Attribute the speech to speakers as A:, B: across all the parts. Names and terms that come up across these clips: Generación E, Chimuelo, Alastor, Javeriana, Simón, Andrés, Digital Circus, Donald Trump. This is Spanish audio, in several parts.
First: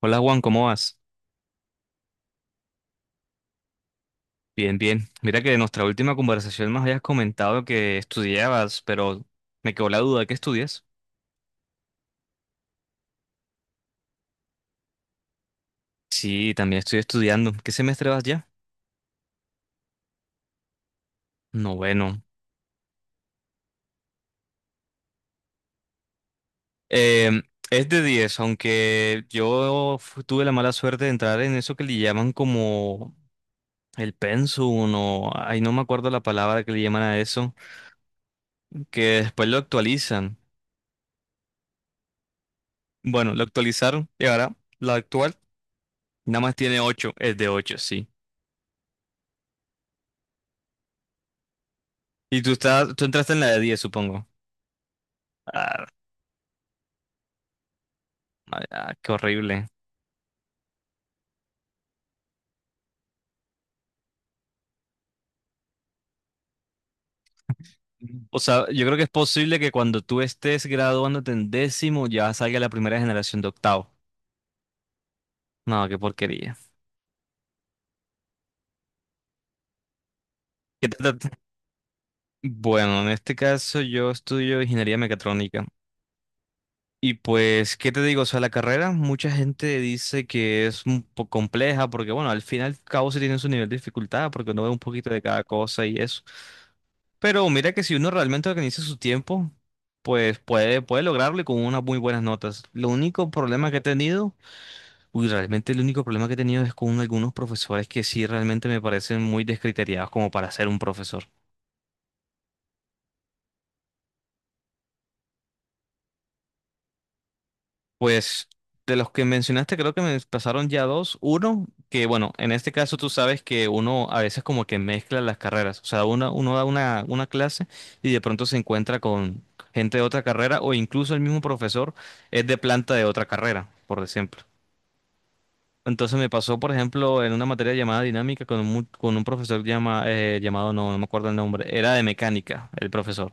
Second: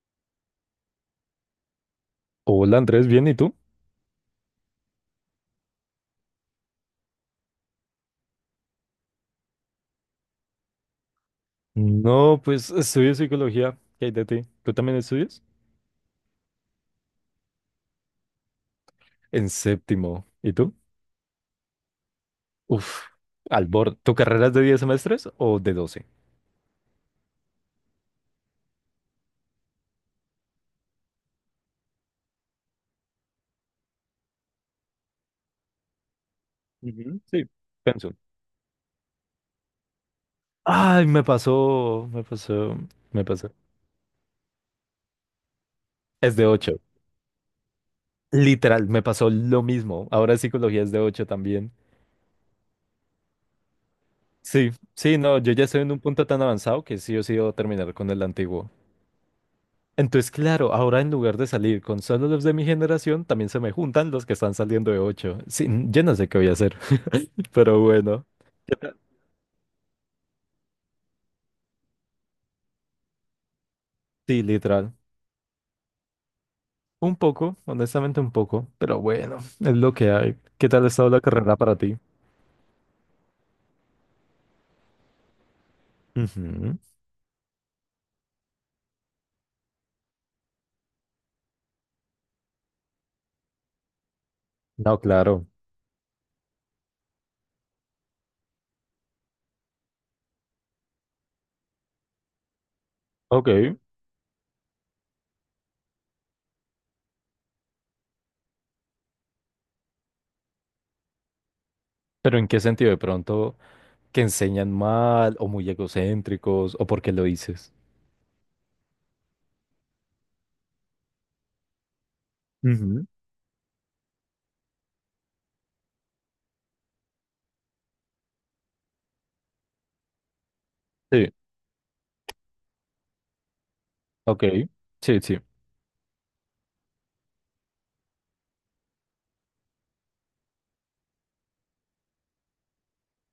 A: Hola Juan, ¿cómo vas?
B: Hola Andrés, ¿bien? ¿Y tú?
A: Bien, bien. Mira que de nuestra última conversación nos habías comentado que estudiabas, pero me quedó la duda, ¿qué estudias?
B: No, pues estudio psicología. ¿Qué hay de ti? ¿Tú también estudias?
A: Sí, también estoy estudiando. ¿Qué semestre vas ya?
B: En séptimo. ¿Y tú?
A: Noveno.
B: Uf, al borde. ¿Tu carrera es de 10 semestres o de 12?
A: Em, es de 10, aunque tuve la mala suerte de entrar en eso que le llaman como el pensum Ay, no me acuerdo la palabra que le llaman a
B: Ujú, sí.
A: eso,
B: Pensum.
A: que después lo actualizan.
B: Ay, me pasó, me pasó, me
A: Bueno, lo
B: pasó.
A: actualizaron y ahora la actual
B: Es
A: nada
B: de
A: más tiene
B: 8.
A: 8, es de 8, sí.
B: Literal, me pasó lo mismo. Ahora psicología es de 8 también.
A: Y tú estás, tú entraste en la de 10, supongo.
B: Sí, sí, no, yo ya estoy
A: Ah,
B: en un punto tan avanzado que sí o sí debo terminar con el antiguo.
A: ah, qué horrible.
B: Entonces, claro, ahora en lugar de salir con solo los de mi generación, también se me juntan los que están saliendo de 8. Sí, yo no sé qué voy a hacer, pero bueno.
A: O sea,
B: ¿Qué
A: yo creo
B: tal?
A: que es posible que cuando tú estés graduándote en décimo ya salga la primera generación de octavo.
B: Sí, literal.
A: No, qué porquería.
B: Un poco, honestamente un poco, pero bueno, es lo que hay. ¿Qué tal
A: ¿Qué
B: ha
A: te-
B: estado
A: te-
B: la
A: te-
B: carrera para ti?
A: Bueno, en este caso yo estudio ingeniería mecatrónica.
B: Ujú.
A: Y pues, ¿qué te digo? O sea, la carrera, mucha gente dice que es un poco compleja porque, bueno, al fin y al cabo sí tiene su nivel de dificultad porque uno ve un
B: No,
A: poquito de cada
B: claro.
A: cosa y eso. Pero mira que si uno realmente organiza su tiempo, pues puede lograrlo y con unas muy buenas notas. Lo único problema que
B: Ok.
A: he tenido, uy, realmente el único problema que he tenido es con algunos profesores que sí realmente me parecen muy descriteriados como para ser un profesor.
B: Pero ¿en qué sentido de pronto que enseñan mal o muy egocéntricos o por qué lo dices?
A: Pues de los que mencionaste, creo que me pasaron ya dos. Uno, que bueno, en este caso
B: Ujú.
A: tú sabes que uno a veces como que mezcla las carreras. O sea, uno da una clase y de pronto se encuentra con gente de otra carrera o incluso el
B: Sí,
A: mismo profesor es de planta de otra carrera, por ejemplo.
B: ok. Sí, sí.
A: Entonces me pasó, por ejemplo, en una materia llamada dinámica con con un profesor llamado, no, no me acuerdo el nombre, era de mecánica, el profesor.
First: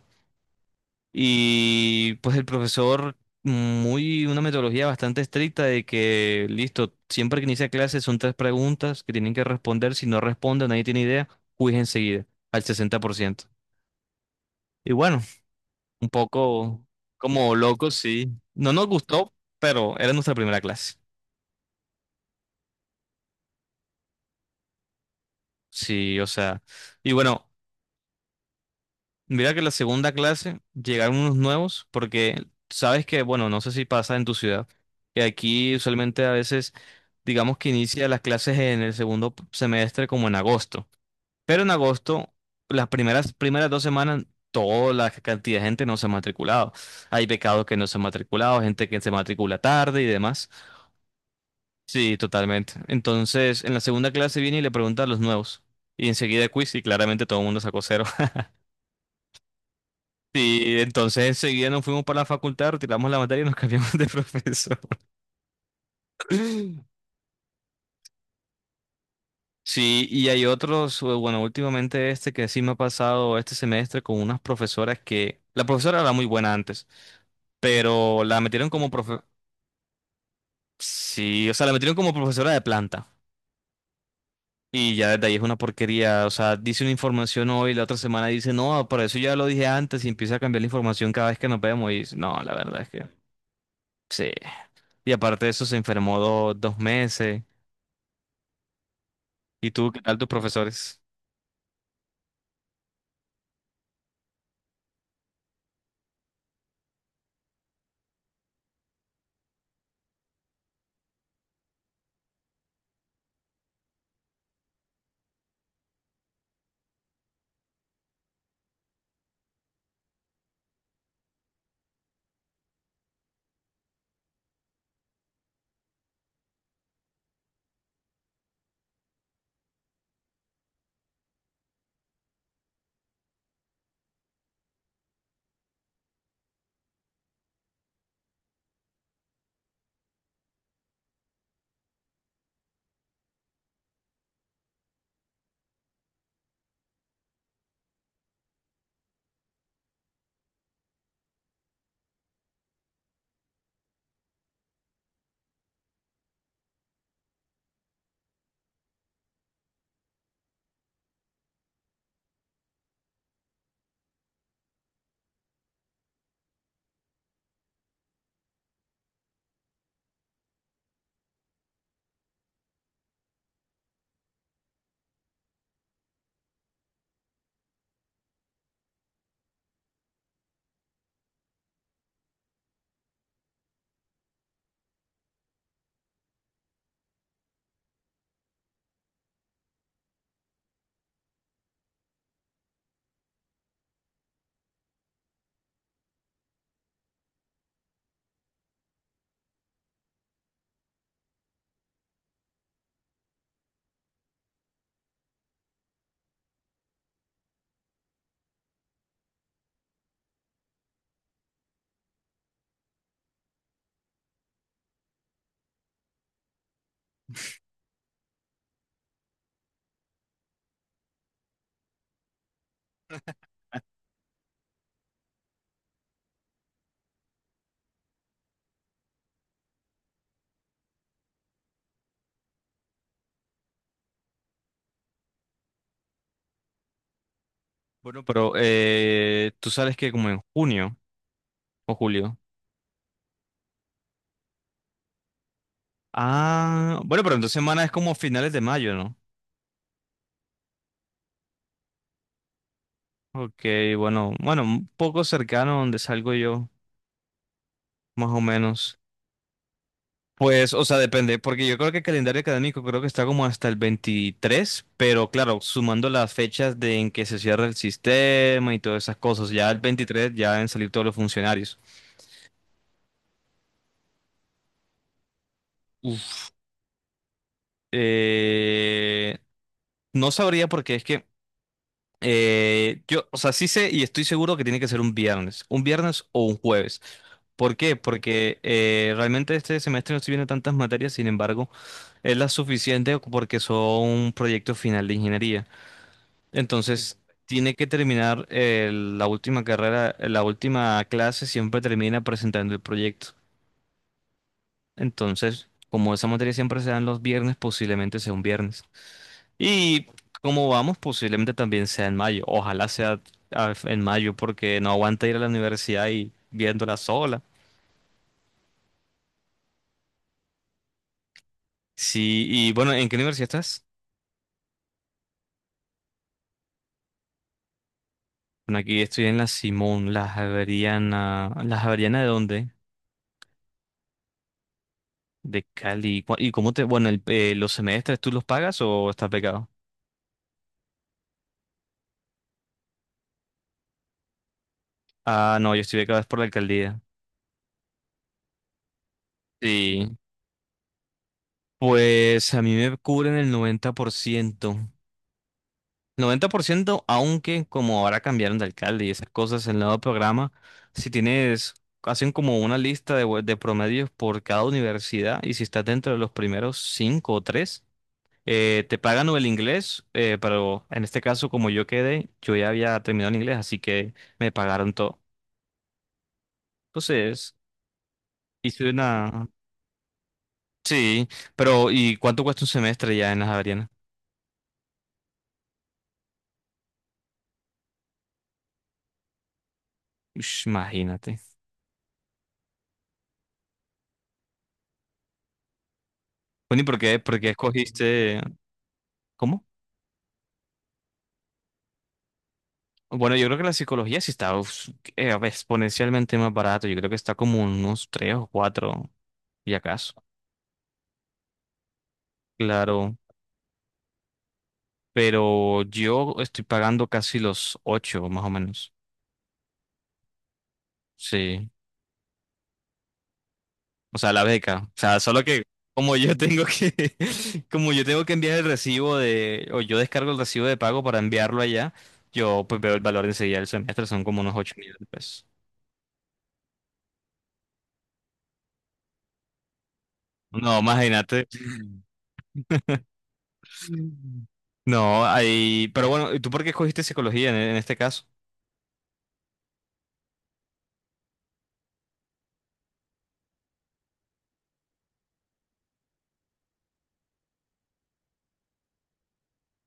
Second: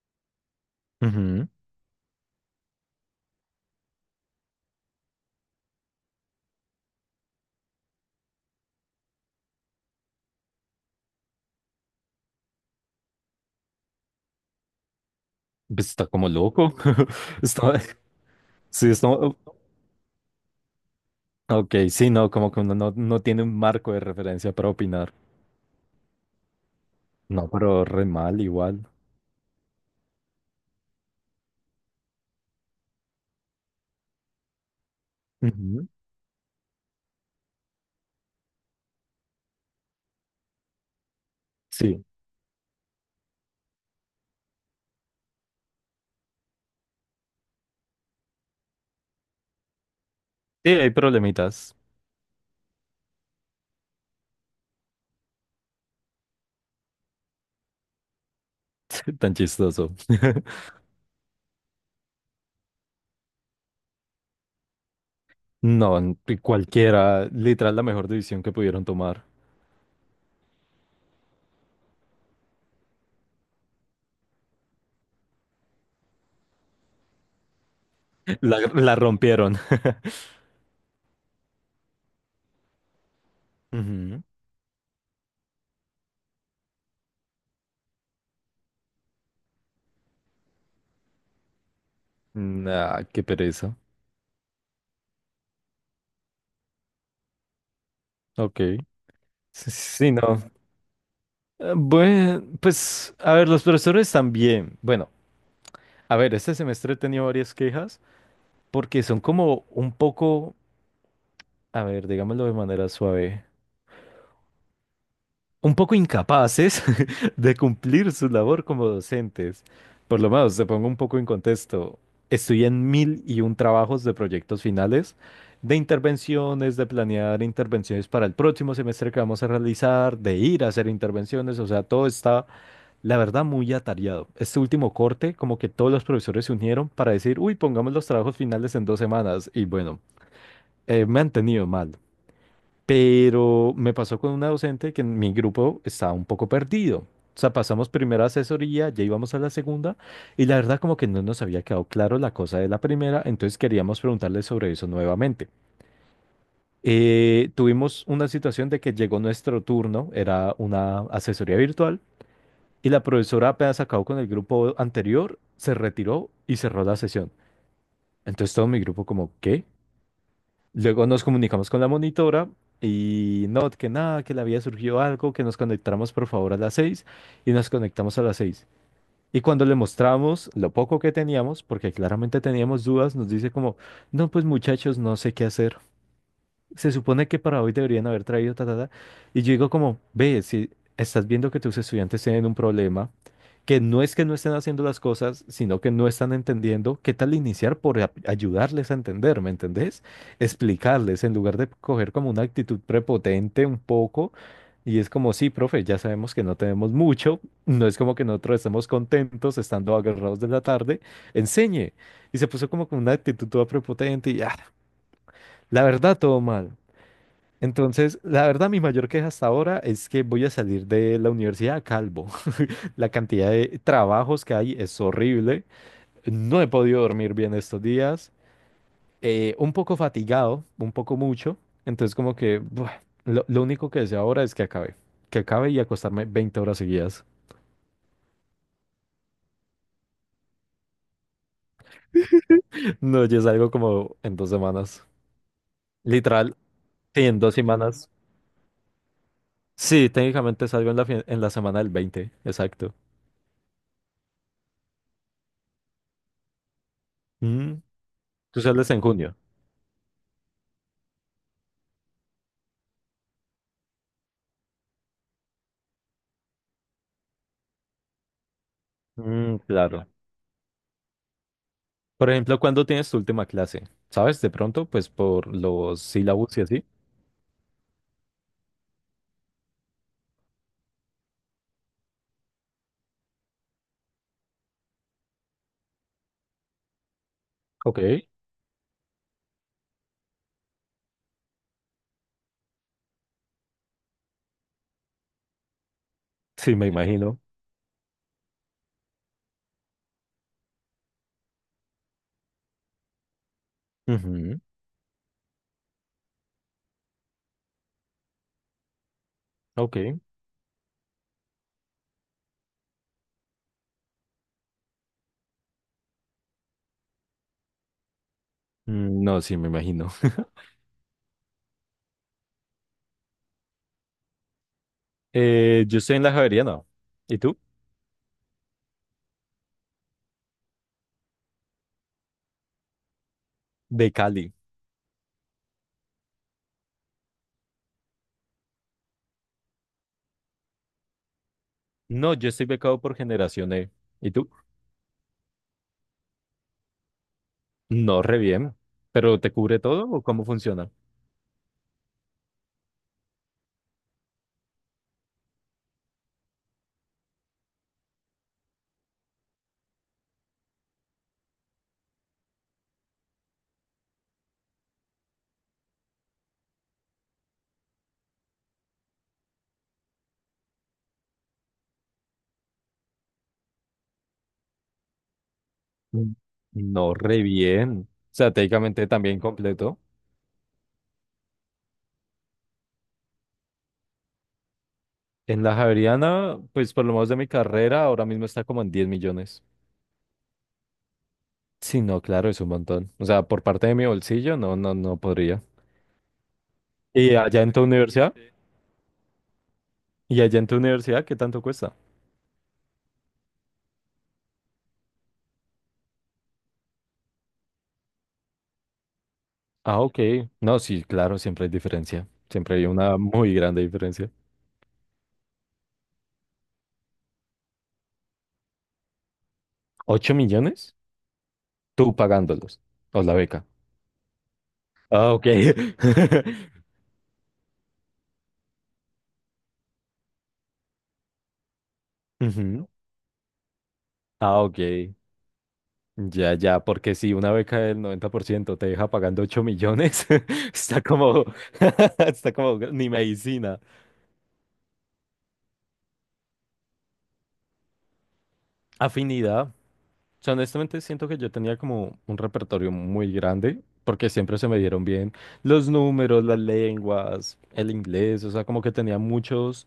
B: Ujú.
A: Y pues el profesor, muy, una metodología bastante estricta de que, listo, siempre que inicia clase son tres preguntas que tienen que responder. Si no responden, nadie tiene idea, quiz enseguida, al 60%. Y bueno,
B: Pues está
A: un
B: como loco.
A: poco como
B: Está,
A: loco, sí. No nos
B: sí, está.
A: gustó, pero era nuestra primera clase.
B: Ok, sí, no, como que uno no tiene un marco de referencia para opinar.
A: Sí, o sea. Y
B: No,
A: bueno,
B: pero re mal igual.
A: mira que la segunda clase llegaron unos nuevos porque sabes que, bueno, no sé si pasa en tu ciudad, que aquí
B: Ujú.
A: usualmente a veces digamos que inicia las clases en el semestre como en agosto, pero en
B: Sí.
A: agosto las primeras 2 semanas toda la cantidad de gente no se ha matriculado. Hay becados que no se han matriculado, gente que se matricula tarde y demás.
B: Sí, hay problemitas.
A: Sí, totalmente. Entonces en la segunda clase viene y le pregunta a los nuevos y enseguida quiz y claramente todo el mundo sacó cero.
B: Tan chistoso.
A: Sí, entonces enseguida nos fuimos para la facultad, retiramos la materia y nos cambiamos de profesor.
B: No, cualquiera, literal, la mejor decisión que pudieron tomar.
A: Sí, y hay otros, bueno, últimamente este que sí me ha pasado este semestre con unas profesoras que, la profesora era muy buena antes, pero la
B: La,
A: metieron como
B: la
A: profe,
B: rompieron.
A: sí, o sea, la metieron como profesora de planta.
B: Ujú.
A: Y ya desde ahí es una porquería, o sea, dice una información hoy, la otra semana dice, no, por eso ya lo dije antes y empieza a cambiar la información cada vez que nos vemos y no, la verdad es
B: Nah,
A: que
B: qué pereza.
A: sí. Y aparte de eso se enfermó 2 meses.
B: Ok. Sí,
A: ¿Y tú qué
B: sí,
A: tal
B: no.
A: tus profesores?
B: Bueno, pues, a ver, los profesores también. Bueno, a ver, este semestre he tenido varias quejas porque son como un poco, a ver, digámoslo de manera suave, un poco incapaces de cumplir su labor como docentes. Por lo menos, te pongo un poco en contexto. Estoy en mil y un trabajos de proyectos finales, de intervenciones, de planear intervenciones para el próximo semestre que vamos a realizar, de ir a hacer intervenciones. O sea, todo está, la verdad, muy atareado. Este último corte, como que todos los profesores se unieron para decir, uy, pongamos los trabajos finales en 2 semanas. Y bueno, me han tenido mal. Pero me pasó con una docente que en mi grupo estaba un poco perdido. O sea, pasamos primera asesoría, ya íbamos a la segunda, y la verdad como que no nos había quedado claro la cosa de la primera, entonces queríamos preguntarle sobre eso nuevamente. Tuvimos una situación de que llegó nuestro turno, era una asesoría virtual, y la profesora apenas acabó con el grupo anterior, se retiró y cerró la sesión. Entonces todo mi grupo como, ¿qué? Luego nos comunicamos con la monitora y no, que nada, que le había surgido algo, que nos conectáramos por favor a las 6 y nos conectamos a las 6. Y cuando le mostramos lo poco que teníamos, porque claramente teníamos dudas, nos dice como, no, pues muchachos, no sé qué hacer. Se supone que para hoy deberían haber traído ta, ta, ta. Y yo digo como, ve, si estás viendo que tus estudiantes tienen un problema, que no es que no estén haciendo las cosas, sino que no están entendiendo, ¿qué tal iniciar por ayudarles a entender? ¿Me entendés? Explicarles, en lugar de coger como una actitud prepotente un poco. Y es como, sí, profe, ya sabemos que no tenemos mucho, no es como que nosotros estemos contentos estando agarrados de la tarde, enseñe. Y se puso como con una actitud toda prepotente y, ah, la verdad, todo mal. Entonces, la verdad, mi mayor queja hasta ahora es que voy a salir de la universidad calvo. La cantidad de trabajos que hay es horrible. No he podido dormir bien estos días. Un poco fatigado, un poco mucho. Entonces, como que buah, lo único que deseo ahora es que acabe. Que acabe y acostarme 20 horas seguidas.
A: Bueno, pero tú sabes que como en junio o julio.
B: No, ya salgo como en 2 semanas. Literal,
A: Ah,
B: sí,
A: bueno, pero
B: en
A: entonces
B: dos
A: semana es
B: semanas.
A: como finales de mayo, ¿no?
B: Sí, técnicamente salgo en la semana del 20, exacto.
A: Ok, bueno, bueno, un poco cercano a donde salgo yo,
B: Mm,
A: más o
B: tú sales
A: menos.
B: en junio.
A: Pues, o sea, depende, porque yo creo que el calendario académico creo que está como hasta el 23, pero claro, sumando las fechas de en que se cierra el sistema y todas esas cosas,
B: Mm,
A: ya el
B: claro.
A: 23 ya deben salir todos los funcionarios.
B: Por ejemplo, ¿cuándo tienes tu última clase? ¿Sabes? De pronto, pues por los
A: Uf.
B: sílabos y así.
A: Eh, no sabría porque es que yo, o sea, sí sé y estoy seguro que tiene que ser un viernes o un jueves. ¿Por qué?
B: Ok,
A: Porque realmente este semestre no estoy viendo tantas materias, sin embargo, es la suficiente porque son proyecto final de ingeniería.
B: sí, me
A: Entonces,
B: imagino.
A: tiene que terminar la última carrera, la última clase siempre termina presentando el proyecto.
B: Ujú.
A: Entonces, como esa materia siempre se da en los viernes, posiblemente sea un viernes. Y
B: Ok.
A: como vamos, posiblemente también sea en mayo. Ojalá sea en mayo porque no aguanta ir a la universidad y viéndola sola.
B: Mm, no, sí, me imagino.
A: Sí, y bueno, ¿en qué universidad estás?
B: Yo estoy en la Javeriana. ¿Y tú?
A: Bueno, aquí estoy en la Simón, la Javeriana. ¿La Javeriana de dónde?
B: De Cali.
A: De Cali. ¿Y cómo te? Bueno, ¿los semestres tú los pagas o estás becado?
B: No, yo estoy becado por Generación E. ¿Y tú?
A: Ah, no, yo estoy becado es por la alcaldía.
B: No, re bien. ¿Pero te cubre todo
A: Sí.
B: o cómo funciona?
A: Pues a mí me cubren el 90%. 90%, aunque como ahora cambiaron de alcalde y esas cosas, el nuevo programa, si tienes, hacen como una lista de, de promedios por cada universidad y si estás dentro de los primeros cinco o tres, te pagan o el inglés, pero en este caso como yo quedé, yo ya había terminado el inglés, así que me pagaron todo.
B: Mm. No, re
A: Entonces,
B: bien. O sea,
A: hice
B: técnicamente también
A: una.
B: completo.
A: Sí, pero ¿y cuánto cuesta un semestre ya en las Javeriana?
B: En la Javeriana, pues por lo menos de mi carrera, ahora mismo está como en 10 millones.
A: Ush, imagínate.
B: Sí, no, claro, es un montón. O sea, por parte de mi bolsillo, no, no, no podría.
A: Bueno, ¿y
B: ¿Y
A: por qué
B: allá en tu universidad?
A: escogiste? ¿Cómo?
B: ¿Y allá en tu universidad qué tanto cuesta?
A: Bueno, yo creo que la psicología sí está uf, exponencialmente más barato. Yo creo que está como unos 3 o 4 y
B: Ah,
A: acaso.
B: ok. No, sí, claro, siempre hay diferencia. Siempre hay
A: Claro,
B: una muy grande diferencia.
A: pero yo estoy pagando casi los 8, más o menos.
B: ¿Ocho millones?
A: Sí,
B: Tú pagándolos. O la beca.
A: o sea, la beca. O sea,
B: Ah,
A: solo
B: ok.
A: que como yo tengo que, como yo tengo que enviar el recibo de, o yo descargo el recibo de pago para enviarlo allá, yo pues
B: Ujú.
A: veo el valor enseguida del semestre, son como unos
B: Ah,
A: 8
B: ok.
A: millones de pesos.
B: Ya, ya, porque si una beca del 90% te deja pagando 8 millones,
A: No,
B: está como,
A: imagínate.
B: está como ni medicina.
A: No, ahí, pero bueno, ¿y tú por qué escogiste psicología en este caso?
B: Afinidad. O sea, honestamente siento que yo tenía como un repertorio muy grande, porque siempre se me dieron bien los números, las lenguas, el inglés, o sea, como que tenía muchos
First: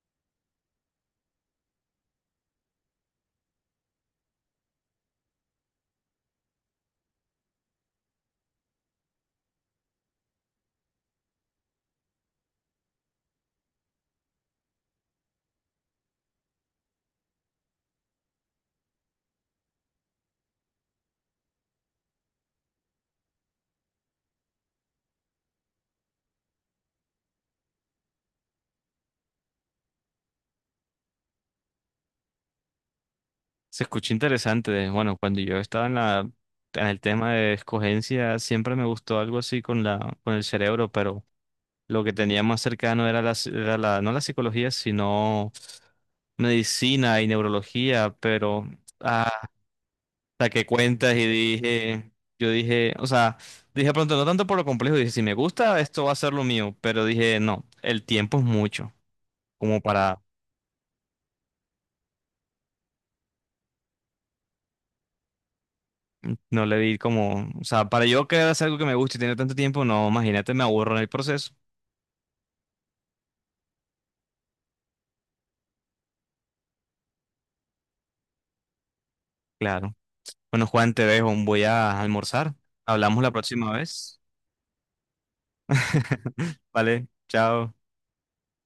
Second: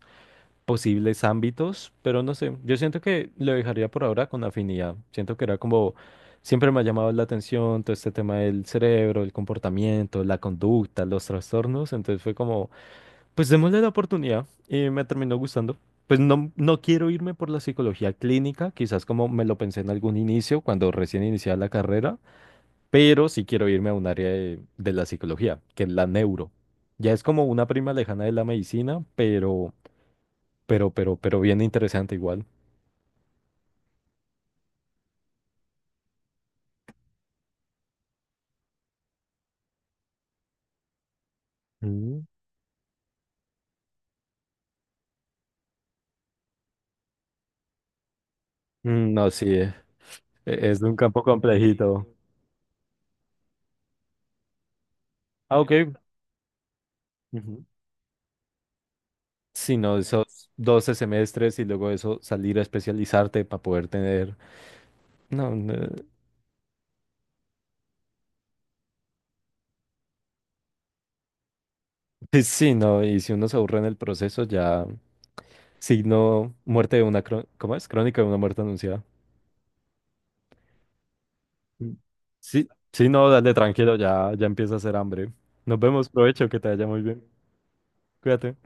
B: posibles ámbitos, pero no sé, yo siento que lo dejaría por ahora con afinidad. Siento que era como, siempre me ha llamado la atención todo este tema del cerebro, el comportamiento, la conducta, los trastornos, entonces fue como... Pues démosle la oportunidad y me terminó gustando. Pues no, no quiero irme por la psicología clínica, quizás como me lo pensé en algún inicio, cuando recién iniciaba la carrera, pero sí quiero irme a un área de la psicología, que es la neuro. Ya es como una prima lejana de la medicina, pero bien interesante igual.
A: Se escucha interesante. Bueno, cuando yo estaba en el tema de escogencia, siempre me gustó algo así con el cerebro, pero lo que
B: Mm.
A: tenía más cercano era la, ci- era la, no la psicología, sino medicina y neurología, pero
B: Mm, no,
A: ah,
B: sí,
A: hasta que
B: es, de un
A: cuentas
B: campo
A: y
B: complejito.
A: dije, yo dije, o sea, dije pronto, no tanto por lo complejo, dije, si me
B: Ah, ok.
A: gusta, esto va a ser lo mío, pero dije,
B: Ujú.
A: no, el tiempo es mucho,
B: Sí,
A: como
B: no,
A: para.
B: esos 12 semestres y luego eso salir a especializarte para poder tener... No, no.
A: No le di como, o sea, para yo que hacer algo que me guste y tener tanto tiempo, no, imagínate, me aburro en el proceso.
B: Pues sí, no, y si uno se aburre en el proceso, ya signo muerte de una, ¿cómo es? Crónica de una muerte anunciada.
A: Claro. Bueno, Juan, te dejo. Voy
B: Mm.
A: a almorzar.
B: Sí, sí,
A: Hablamos
B: no,
A: la
B: dale
A: próxima
B: tranquilo,
A: vez.
B: ya, ya empieza a hacer hambre. Nos vemos, provecho, que te vaya muy
A: Vale,
B: bien.
A: chao.
B: Cuídate.